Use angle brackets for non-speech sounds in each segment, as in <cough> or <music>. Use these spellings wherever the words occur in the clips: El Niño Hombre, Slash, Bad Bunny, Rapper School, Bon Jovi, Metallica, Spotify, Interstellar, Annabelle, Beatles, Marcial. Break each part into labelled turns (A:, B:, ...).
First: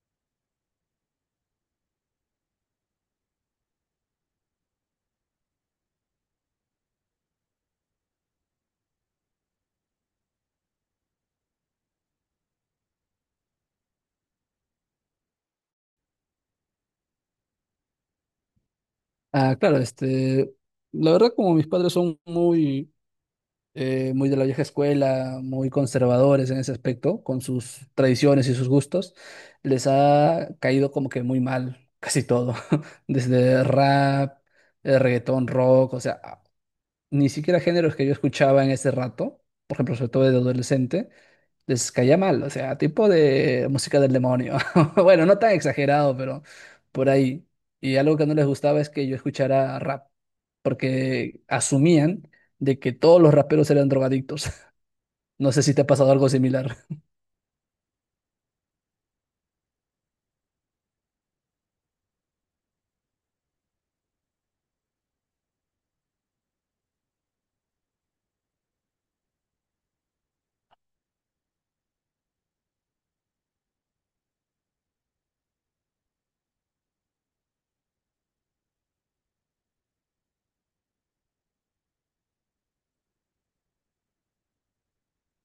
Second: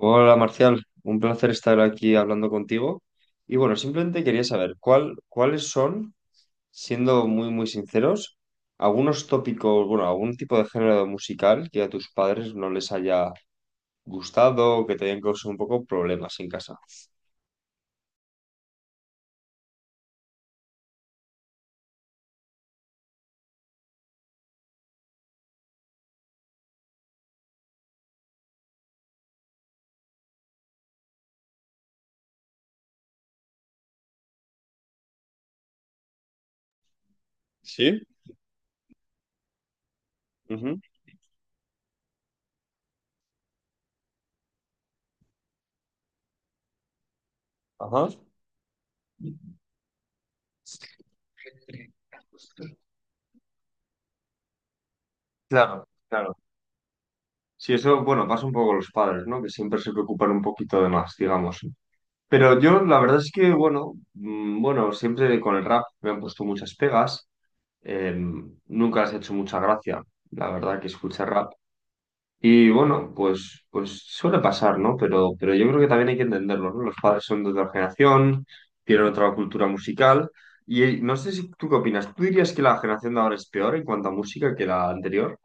A: Hola Marcial, un placer estar aquí hablando contigo. Y bueno, simplemente quería saber cuáles son, siendo muy muy sinceros, algunos tópicos, bueno, algún tipo de género musical que a tus padres no les haya gustado o que te hayan causado un poco problemas en casa.
B: Ah, claro, la verdad como mis padres son muy de la vieja escuela, muy conservadores en ese aspecto, con sus tradiciones y sus gustos, les ha caído como que muy mal casi todo, <laughs> desde rap, reggaetón, rock, o sea, ni siquiera géneros
A: Sí,
B: que yo escuchaba en ese rato, por ejemplo, sobre todo de
A: ujú.
B: adolescente les caía mal, o sea, tipo de música del demonio. <laughs> Bueno, no tan exagerado, pero por ahí. Y
A: Ajá.
B: algo que no les gustaba es que yo escuchara rap, porque asumían de que todos los raperos eran drogadictos. <laughs> No sé si te
A: Claro,
B: ha pasado algo
A: claro.
B: similar.
A: Sí, eso, bueno, pasa un poco con los padres, ¿no? Que siempre se preocupan un poquito de más, digamos. Pero yo, la verdad es que, bueno, bueno, siempre con el rap me han puesto muchas pegas. Eh, nunca has hecho mucha gracia, la verdad, que escuche rap. Y bueno, pues suele pasar, ¿no? Pero yo creo que también hay que entenderlo, ¿no? Los padres son de otra generación, tienen otra cultura musical. Y no sé si tú qué opinas. ¿Tú dirías que la generación de ahora es peor en cuanto a música que la anterior?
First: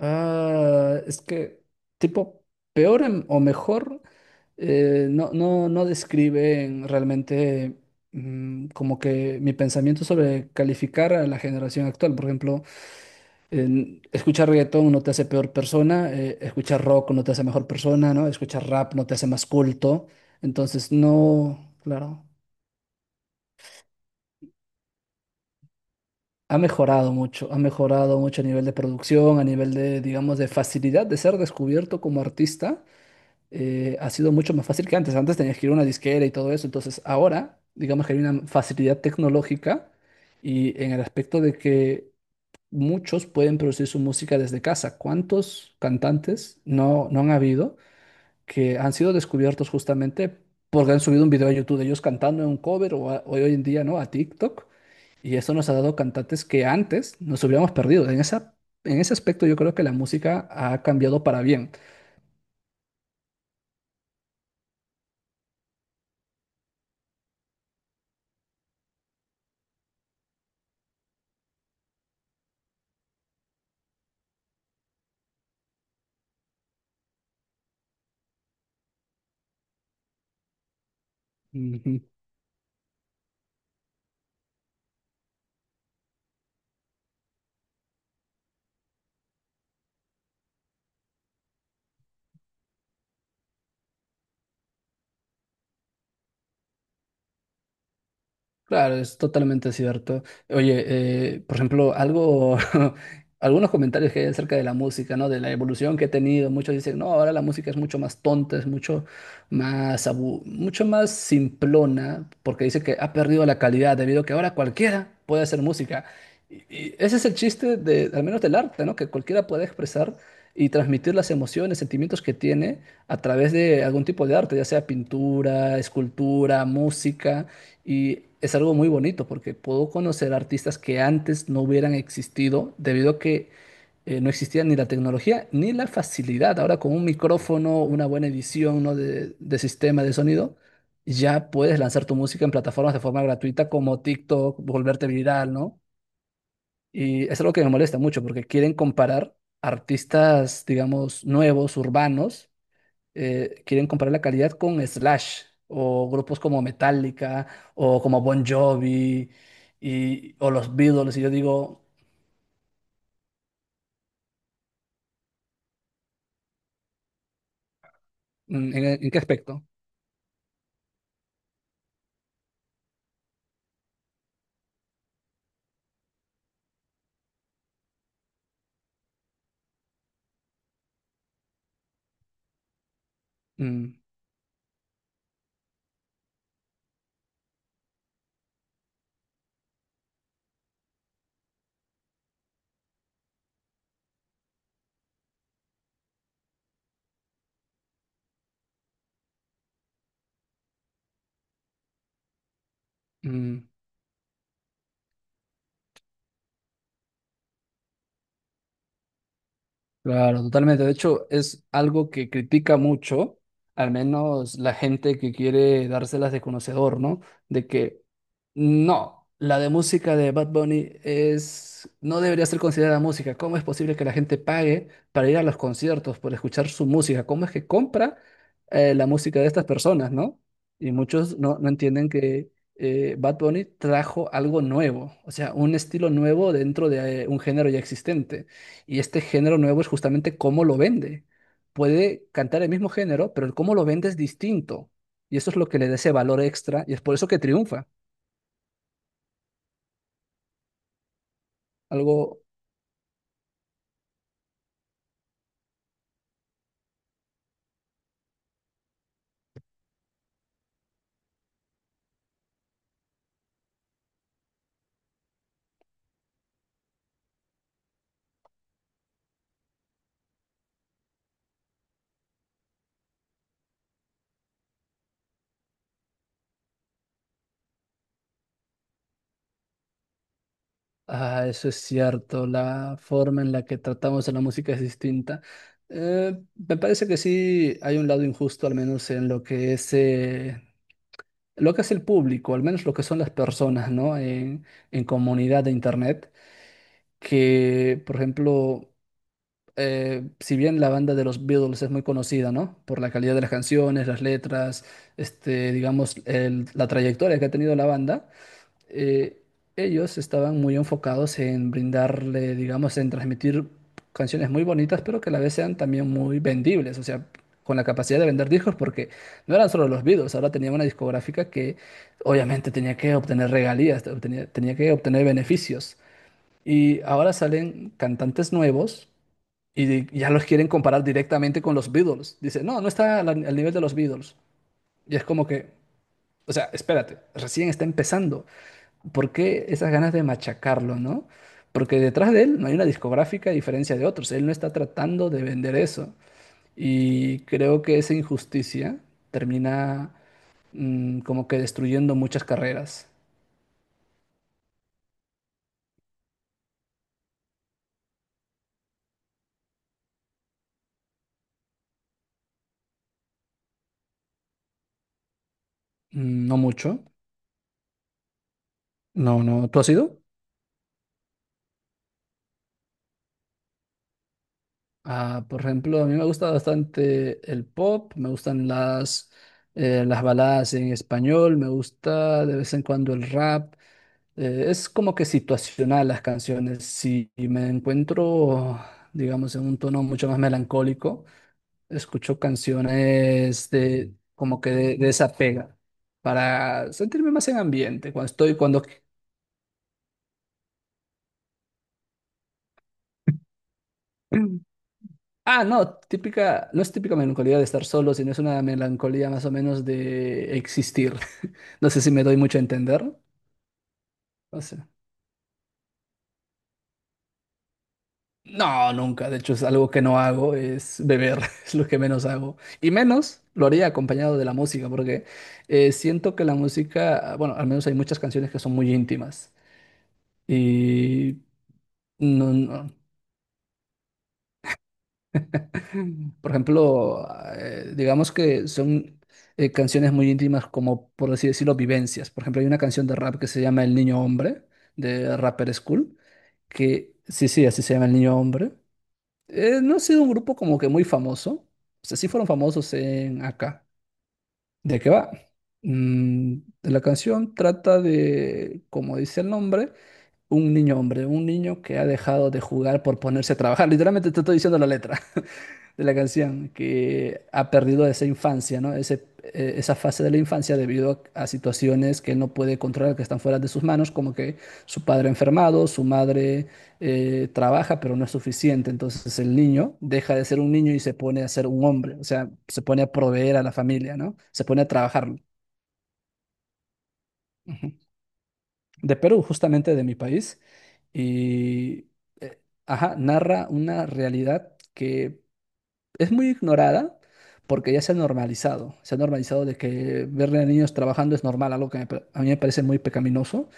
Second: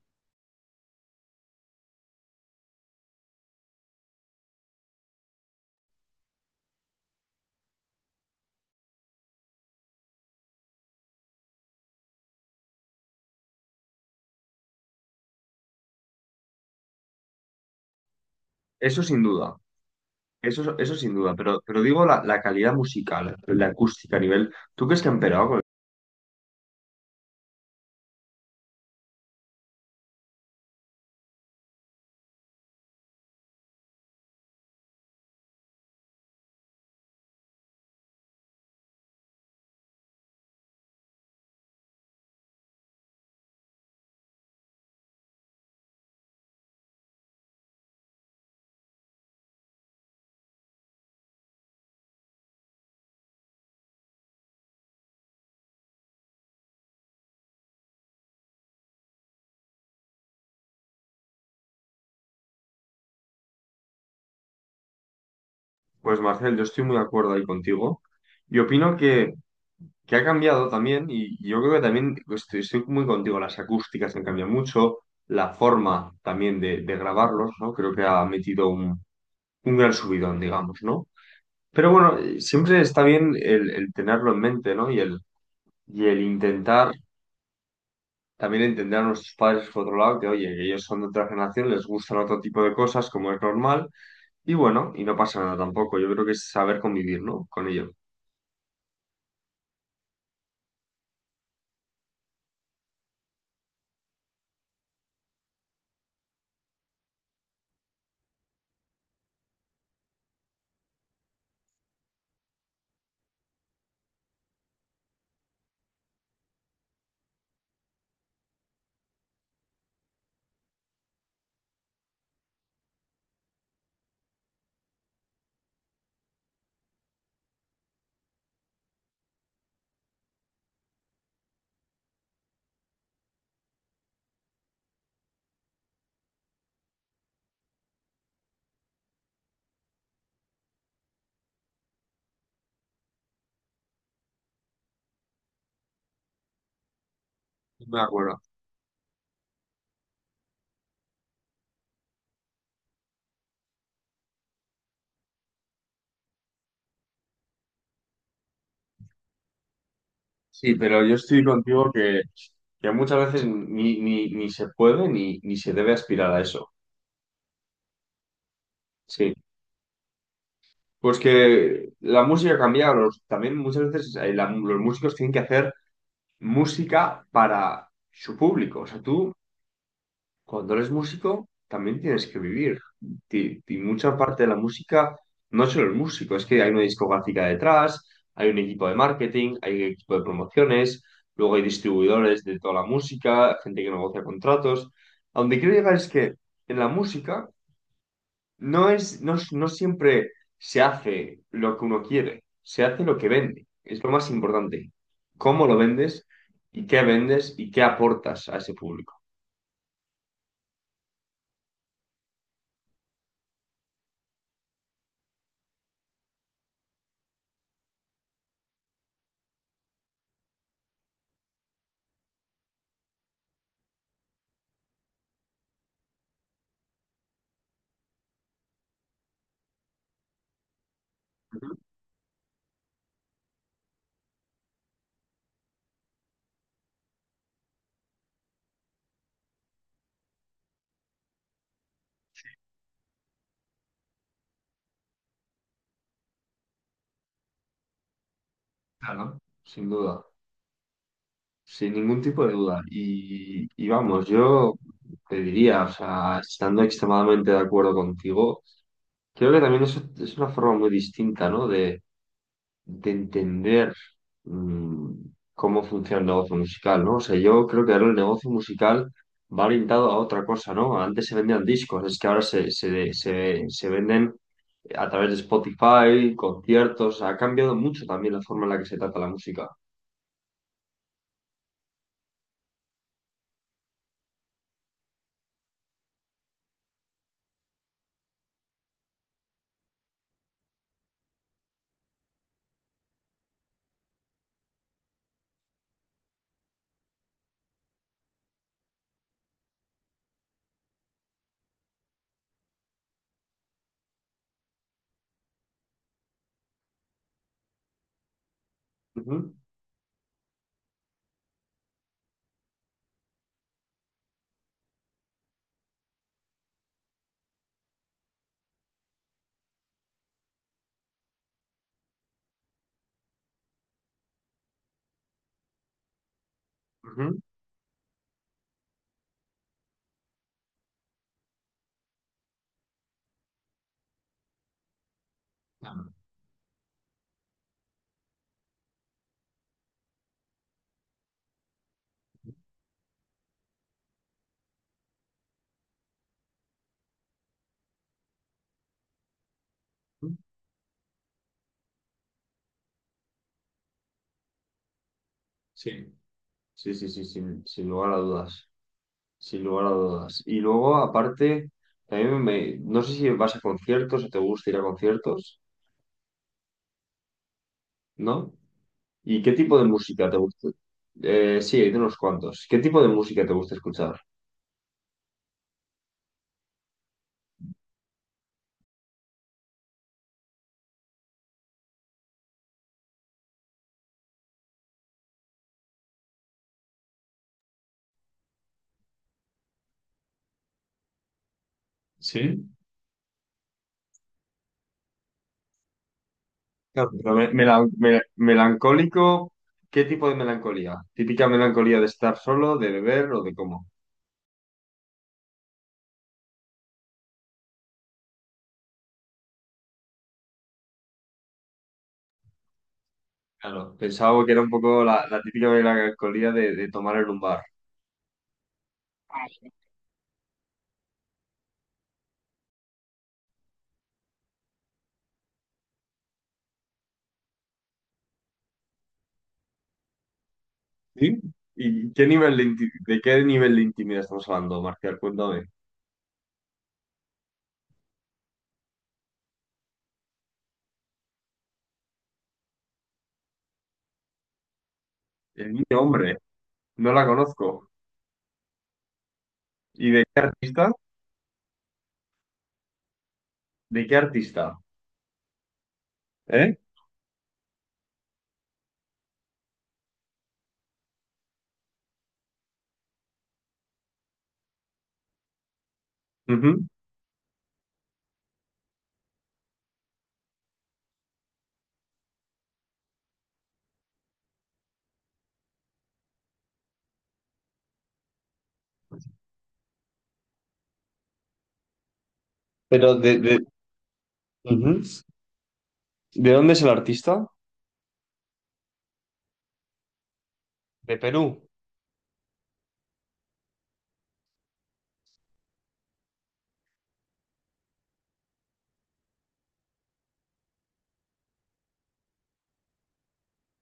B: Ah, es que, tipo, o mejor, no describen realmente como que mi pensamiento sobre calificar a la generación actual. Por ejemplo, escuchar reggaetón no te hace peor persona, escuchar rock no te hace mejor persona, ¿no? Escuchar rap
A: Eso
B: no te
A: sin
B: hace más
A: duda,
B: culto. Entonces,
A: eso sin duda.
B: no,
A: Pero digo
B: claro,
A: la calidad musical, la acústica a nivel. ¿Tú crees que han empeorado?
B: ha mejorado mucho a nivel de producción, a nivel de, digamos, de facilidad de ser descubierto como artista. Ha sido mucho más fácil que antes. Antes tenías que ir a una disquera y todo eso. Entonces, ahora, digamos que hay una facilidad tecnológica y en el aspecto de que muchos pueden producir su música desde casa. ¿Cuántos cantantes no han habido que han sido descubiertos justamente porque han subido un video a YouTube de ellos cantando en un cover o hoy en día, ¿no? A TikTok. Y eso nos ha dado cantantes que antes nos hubiéramos perdido. En ese aspecto yo creo que la música ha cambiado para bien.
A: Pues Marcel, yo estoy muy de acuerdo ahí contigo. Y opino que ha cambiado también, y yo creo que también estoy muy contigo, las acústicas han cambiado mucho, la forma también de grabarlos, ¿no? Creo que ha metido un gran subidón, digamos, ¿no? Pero
B: Ujú.
A: bueno, siempre está bien el tenerlo en mente, ¿no? Y y el intentar también entender a nuestros padres por otro lado, que oye, que ellos son de otra generación, les gustan otro tipo de cosas, como es normal, y bueno, y no pasa nada tampoco, yo creo que es saber convivir, ¿no? Con ello.
B: Claro, es totalmente cierto. Oye, por ejemplo, algo, <laughs> algunos comentarios que hay acerca de la música, ¿no? De la evolución que ha tenido. Muchos dicen, no, ahora la música es mucho más tonta, es mucho más simplona, porque dice que ha perdido la calidad debido a que ahora cualquiera puede hacer música. Y ese es el chiste de, al menos del arte, ¿no? Que cualquiera puede expresar y transmitir las emociones, sentimientos que tiene a través de algún tipo de arte, ya sea pintura, escultura, música. Y es algo muy bonito porque puedo conocer artistas que antes no hubieran existido debido a que no existía ni la tecnología ni la facilidad. Ahora con un micrófono, una buena edición, ¿no? de sistema de sonido, ya puedes lanzar tu música en plataformas de forma gratuita como TikTok, volverte viral, ¿no? Y es algo que me molesta
A: Me
B: mucho
A: acuerdo.
B: porque quieren comparar artistas, digamos, nuevos, urbanos, quieren comparar la calidad con Slash o grupos como Metallica o como Bon Jovi y, o
A: Sí,
B: los
A: pero yo
B: Beatles. Y yo
A: estoy
B: digo,
A: contigo que muchas veces ni se puede ni se debe aspirar a eso.
B: ¿en qué
A: Sí.
B: aspecto?
A: Pues que la música cambia, también muchas veces los músicos tienen que hacer música para su público. O sea, tú cuando eres músico también tienes que vivir. Y
B: Mm,
A: mucha parte de la música no es solo el músico, es que hay una discográfica detrás, hay un equipo de marketing, hay un equipo de promociones, luego hay distribuidores de toda la música, gente que negocia contratos. A donde quiero llegar es que en la música no es, no siempre se hace lo que uno quiere, se hace lo que vende.
B: mm,
A: Es lo más importante. ¿Cómo lo vendes y qué aportas a ese público?
B: Claro, totalmente. De hecho, es algo que critica mucho, al menos la gente que quiere dárselas de conocedor, ¿no? De que no, la de música de Bad Bunny es, no debería ser considerada música. ¿Cómo es posible que la gente pague para ir a los conciertos, por escuchar su música? ¿Cómo es que compra la música de estas personas, ¿no? Y muchos no
A: Ujú.
B: entienden que Bad Bunny trajo algo nuevo, o sea, un estilo nuevo dentro de un género ya existente. Y este género nuevo es justamente cómo lo vende. Puede cantar el mismo género, pero el cómo lo vende es distinto. Y eso es lo que le da ese valor extra y es por eso que triunfa.
A: Claro. Sin duda, sin
B: Algo,
A: ningún tipo de duda. Y vamos, yo te diría, o sea, estando extremadamente de acuerdo contigo, creo que también eso es una forma muy distinta, ¿no? De entender mm, cómo funciona el negocio musical, ¿no? O sea, yo creo que ahora el negocio musical va orientado a otra cosa, ¿no? Antes se vendían discos, es que ahora se venden a través de Spotify, conciertos, ha cambiado mucho también la forma en la que se trata la música.
B: ah, eso es cierto, la forma en la que tratamos a la música es distinta. Me parece que sí hay un lado injusto, al menos en lo que es el público, al menos lo que son las personas, ¿no? En comunidad de Internet, que, por ejemplo... si bien la banda de los Beatles es muy conocida, ¿no? Por la calidad de las canciones, las letras, este, digamos, la trayectoria que ha tenido la banda, eh,
A: Ujú,
B: ellos estaban muy enfocados en brindarle, digamos, en transmitir canciones muy bonitas, pero que a la vez sean también muy vendibles, o sea, con la capacidad de vender discos, porque no eran solo los Beatles, ahora tenían una discográfica que obviamente tenía que obtener regalías, tenía que obtener beneficios. Y ahora
A: ujú.
B: salen cantantes nuevos y ya los quieren comparar directamente con los Beatles. Dice, no, no está al nivel de los Beatles. Y es como que, o sea, espérate, recién está empezando. ¿Por qué esas ganas de machacarlo, no? Porque detrás de él no hay una discográfica a diferencia de otros. Él no está tratando de vender eso. Y creo que esa injusticia termina
A: Ujú.
B: como que destruyendo muchas carreras.
A: Sí, sí, sí, sí, sin lugar a dudas, sin lugar a dudas. Y luego, aparte, también me, no sé si vas a conciertos o te gusta ir a conciertos,
B: Mm, no mucho.
A: ¿no? ¿Y
B: No,
A: qué
B: no.
A: tipo
B: ¿Tú
A: de
B: has ido?
A: música te gusta? Sí, hay de unos cuantos. ¿Qué tipo de música te gusta escuchar?
B: Ah, por ejemplo, a mí me gusta bastante el pop, me gustan las baladas en español, me gusta de vez en cuando el rap. Es como que situacional las canciones. Si me encuentro, digamos, en un tono mucho más melancólico, escucho
A: ¿Sí?
B: canciones de como que de esa pega para
A: Claro,
B: sentirme
A: pero
B: más en ambiente. Cuando estoy, cuando
A: melancólico, ¿qué tipo de melancolía? ¿Típica melancolía de estar solo, de beber o de cómo?
B: <clears throat> Ah, no, típica, no es típica melancolía de estar solo, sino es una melancolía más o menos de existir. <laughs> No sé si me doy mucho a entender.
A: Claro, pensaba que era
B: No
A: un
B: sé.
A: poco la típica melancolía de tomar en un bar.
B: No, nunca. De hecho, es algo que no hago, es beber, <laughs> es lo que menos hago. Y menos lo haría acompañado de la música, porque siento que la música, bueno, al menos hay muchas canciones que son muy íntimas.
A: ¿Sí?
B: Y
A: ¿Y qué nivel
B: no,
A: de,
B: no.
A: de qué nivel de intimidad estamos hablando, Marcial? Cuéntame.
B: <clears throat> Por ejemplo, digamos que son canciones muy íntimas como, por así decirlo, vivencias. Por ejemplo, hay una canción de rap que se llama El Niño Hombre, de
A: El
B: Rapper
A: niño,
B: School,
A: hombre, no
B: que
A: la
B: sí, sí, así
A: conozco.
B: se llama El Niño Hombre. No ha
A: ¿Y de
B: sido un
A: qué
B: grupo como
A: artista?
B: que muy famoso. O sea, sí fueron famosos en acá.
A: ¿De qué artista?
B: ¿De qué va? Mm,
A: ¿Eh?
B: la canción trata de, como dice el nombre, un niño hombre, un niño que ha dejado de jugar por ponerse a trabajar. <laughs> Literalmente te estoy diciendo la letra de la canción,
A: Ujú.
B: que ha perdido esa infancia, ¿no? Ese, esa fase de la infancia debido a situaciones que él no puede controlar, que están fuera de sus manos, como que su padre enfermado, su madre trabaja, pero no es suficiente. Entonces el niño deja de ser un niño y se pone a ser un hombre, o sea, se pone
A: Pero
B: a proveer a la familia, ¿no? Se pone a
A: ujú.
B: trabajar.
A: ¿De dónde es el artista?
B: Ujú. De Perú, justamente de mi país.
A: De Perú.
B: Y, eh, ajá, Narra una realidad que es muy ignorada porque ya se ha normalizado. Se ha normalizado de que ver a niños trabajando es normal, algo que a mí me parece muy pecaminoso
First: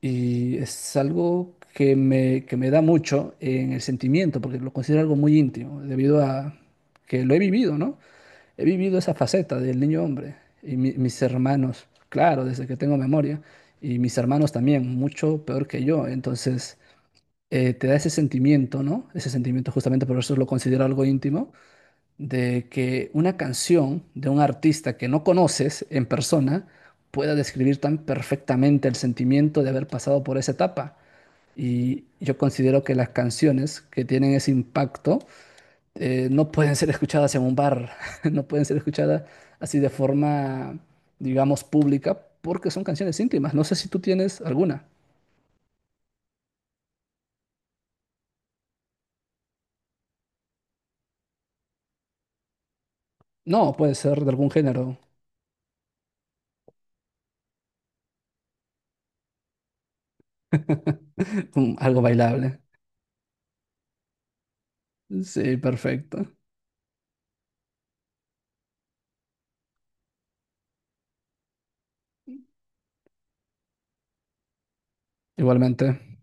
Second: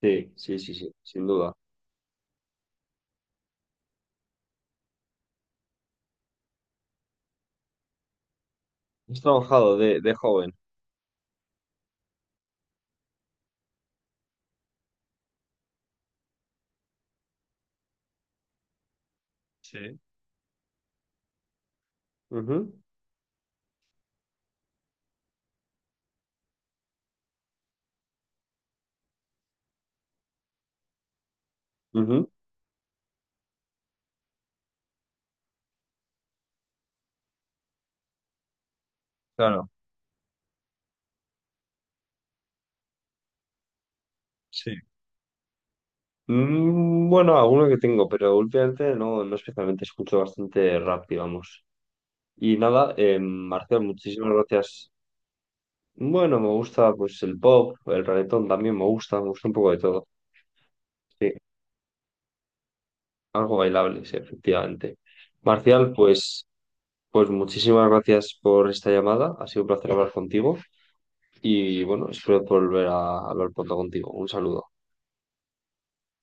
A: Sí,
B: y
A: sí, sí, sí,
B: es
A: sin duda.
B: algo que me da mucho en el sentimiento porque lo considero algo muy íntimo debido a que lo he vivido, ¿no? He vivido esa
A: Has
B: faceta
A: trabajado
B: del niño
A: de
B: hombre
A: joven.
B: y mis hermanos, claro, desde que tengo memoria, y mis hermanos también, mucho peor que yo. Entonces, te da ese sentimiento, ¿no? Ese sentimiento
A: Sí,
B: justamente por eso lo considero algo íntimo de
A: Ujú,
B: que una canción de un artista que no conoces en persona pueda describir tan perfectamente el sentimiento de haber pasado por esa etapa. Y
A: ujú.
B: yo considero que las canciones que tienen ese impacto no pueden ser escuchadas en un bar, <laughs> no pueden ser escuchadas
A: Claro,
B: así de forma, digamos, pública, porque son canciones íntimas. No sé si tú tienes
A: sí.
B: alguna.
A: Mm, bueno, alguno que tengo, pero últimamente no, no especialmente escucho bastante rap, digamos. Y nada,
B: No,
A: Marcel,
B: puede ser de
A: muchísimas
B: algún
A: gracias.
B: género,
A: Bueno, me gusta pues el pop, el reggaetón también me gusta un poco de todo. Sí,
B: <laughs> algo bailable.
A: algo bailable, sí, efectivamente.
B: Sí,
A: Marcial,
B: perfecto.
A: pues, pues muchísimas gracias por esta llamada, ha sido un placer hablar contigo. Y bueno, espero volver a hablar pronto contigo. Un saludo.
B: Igualmente.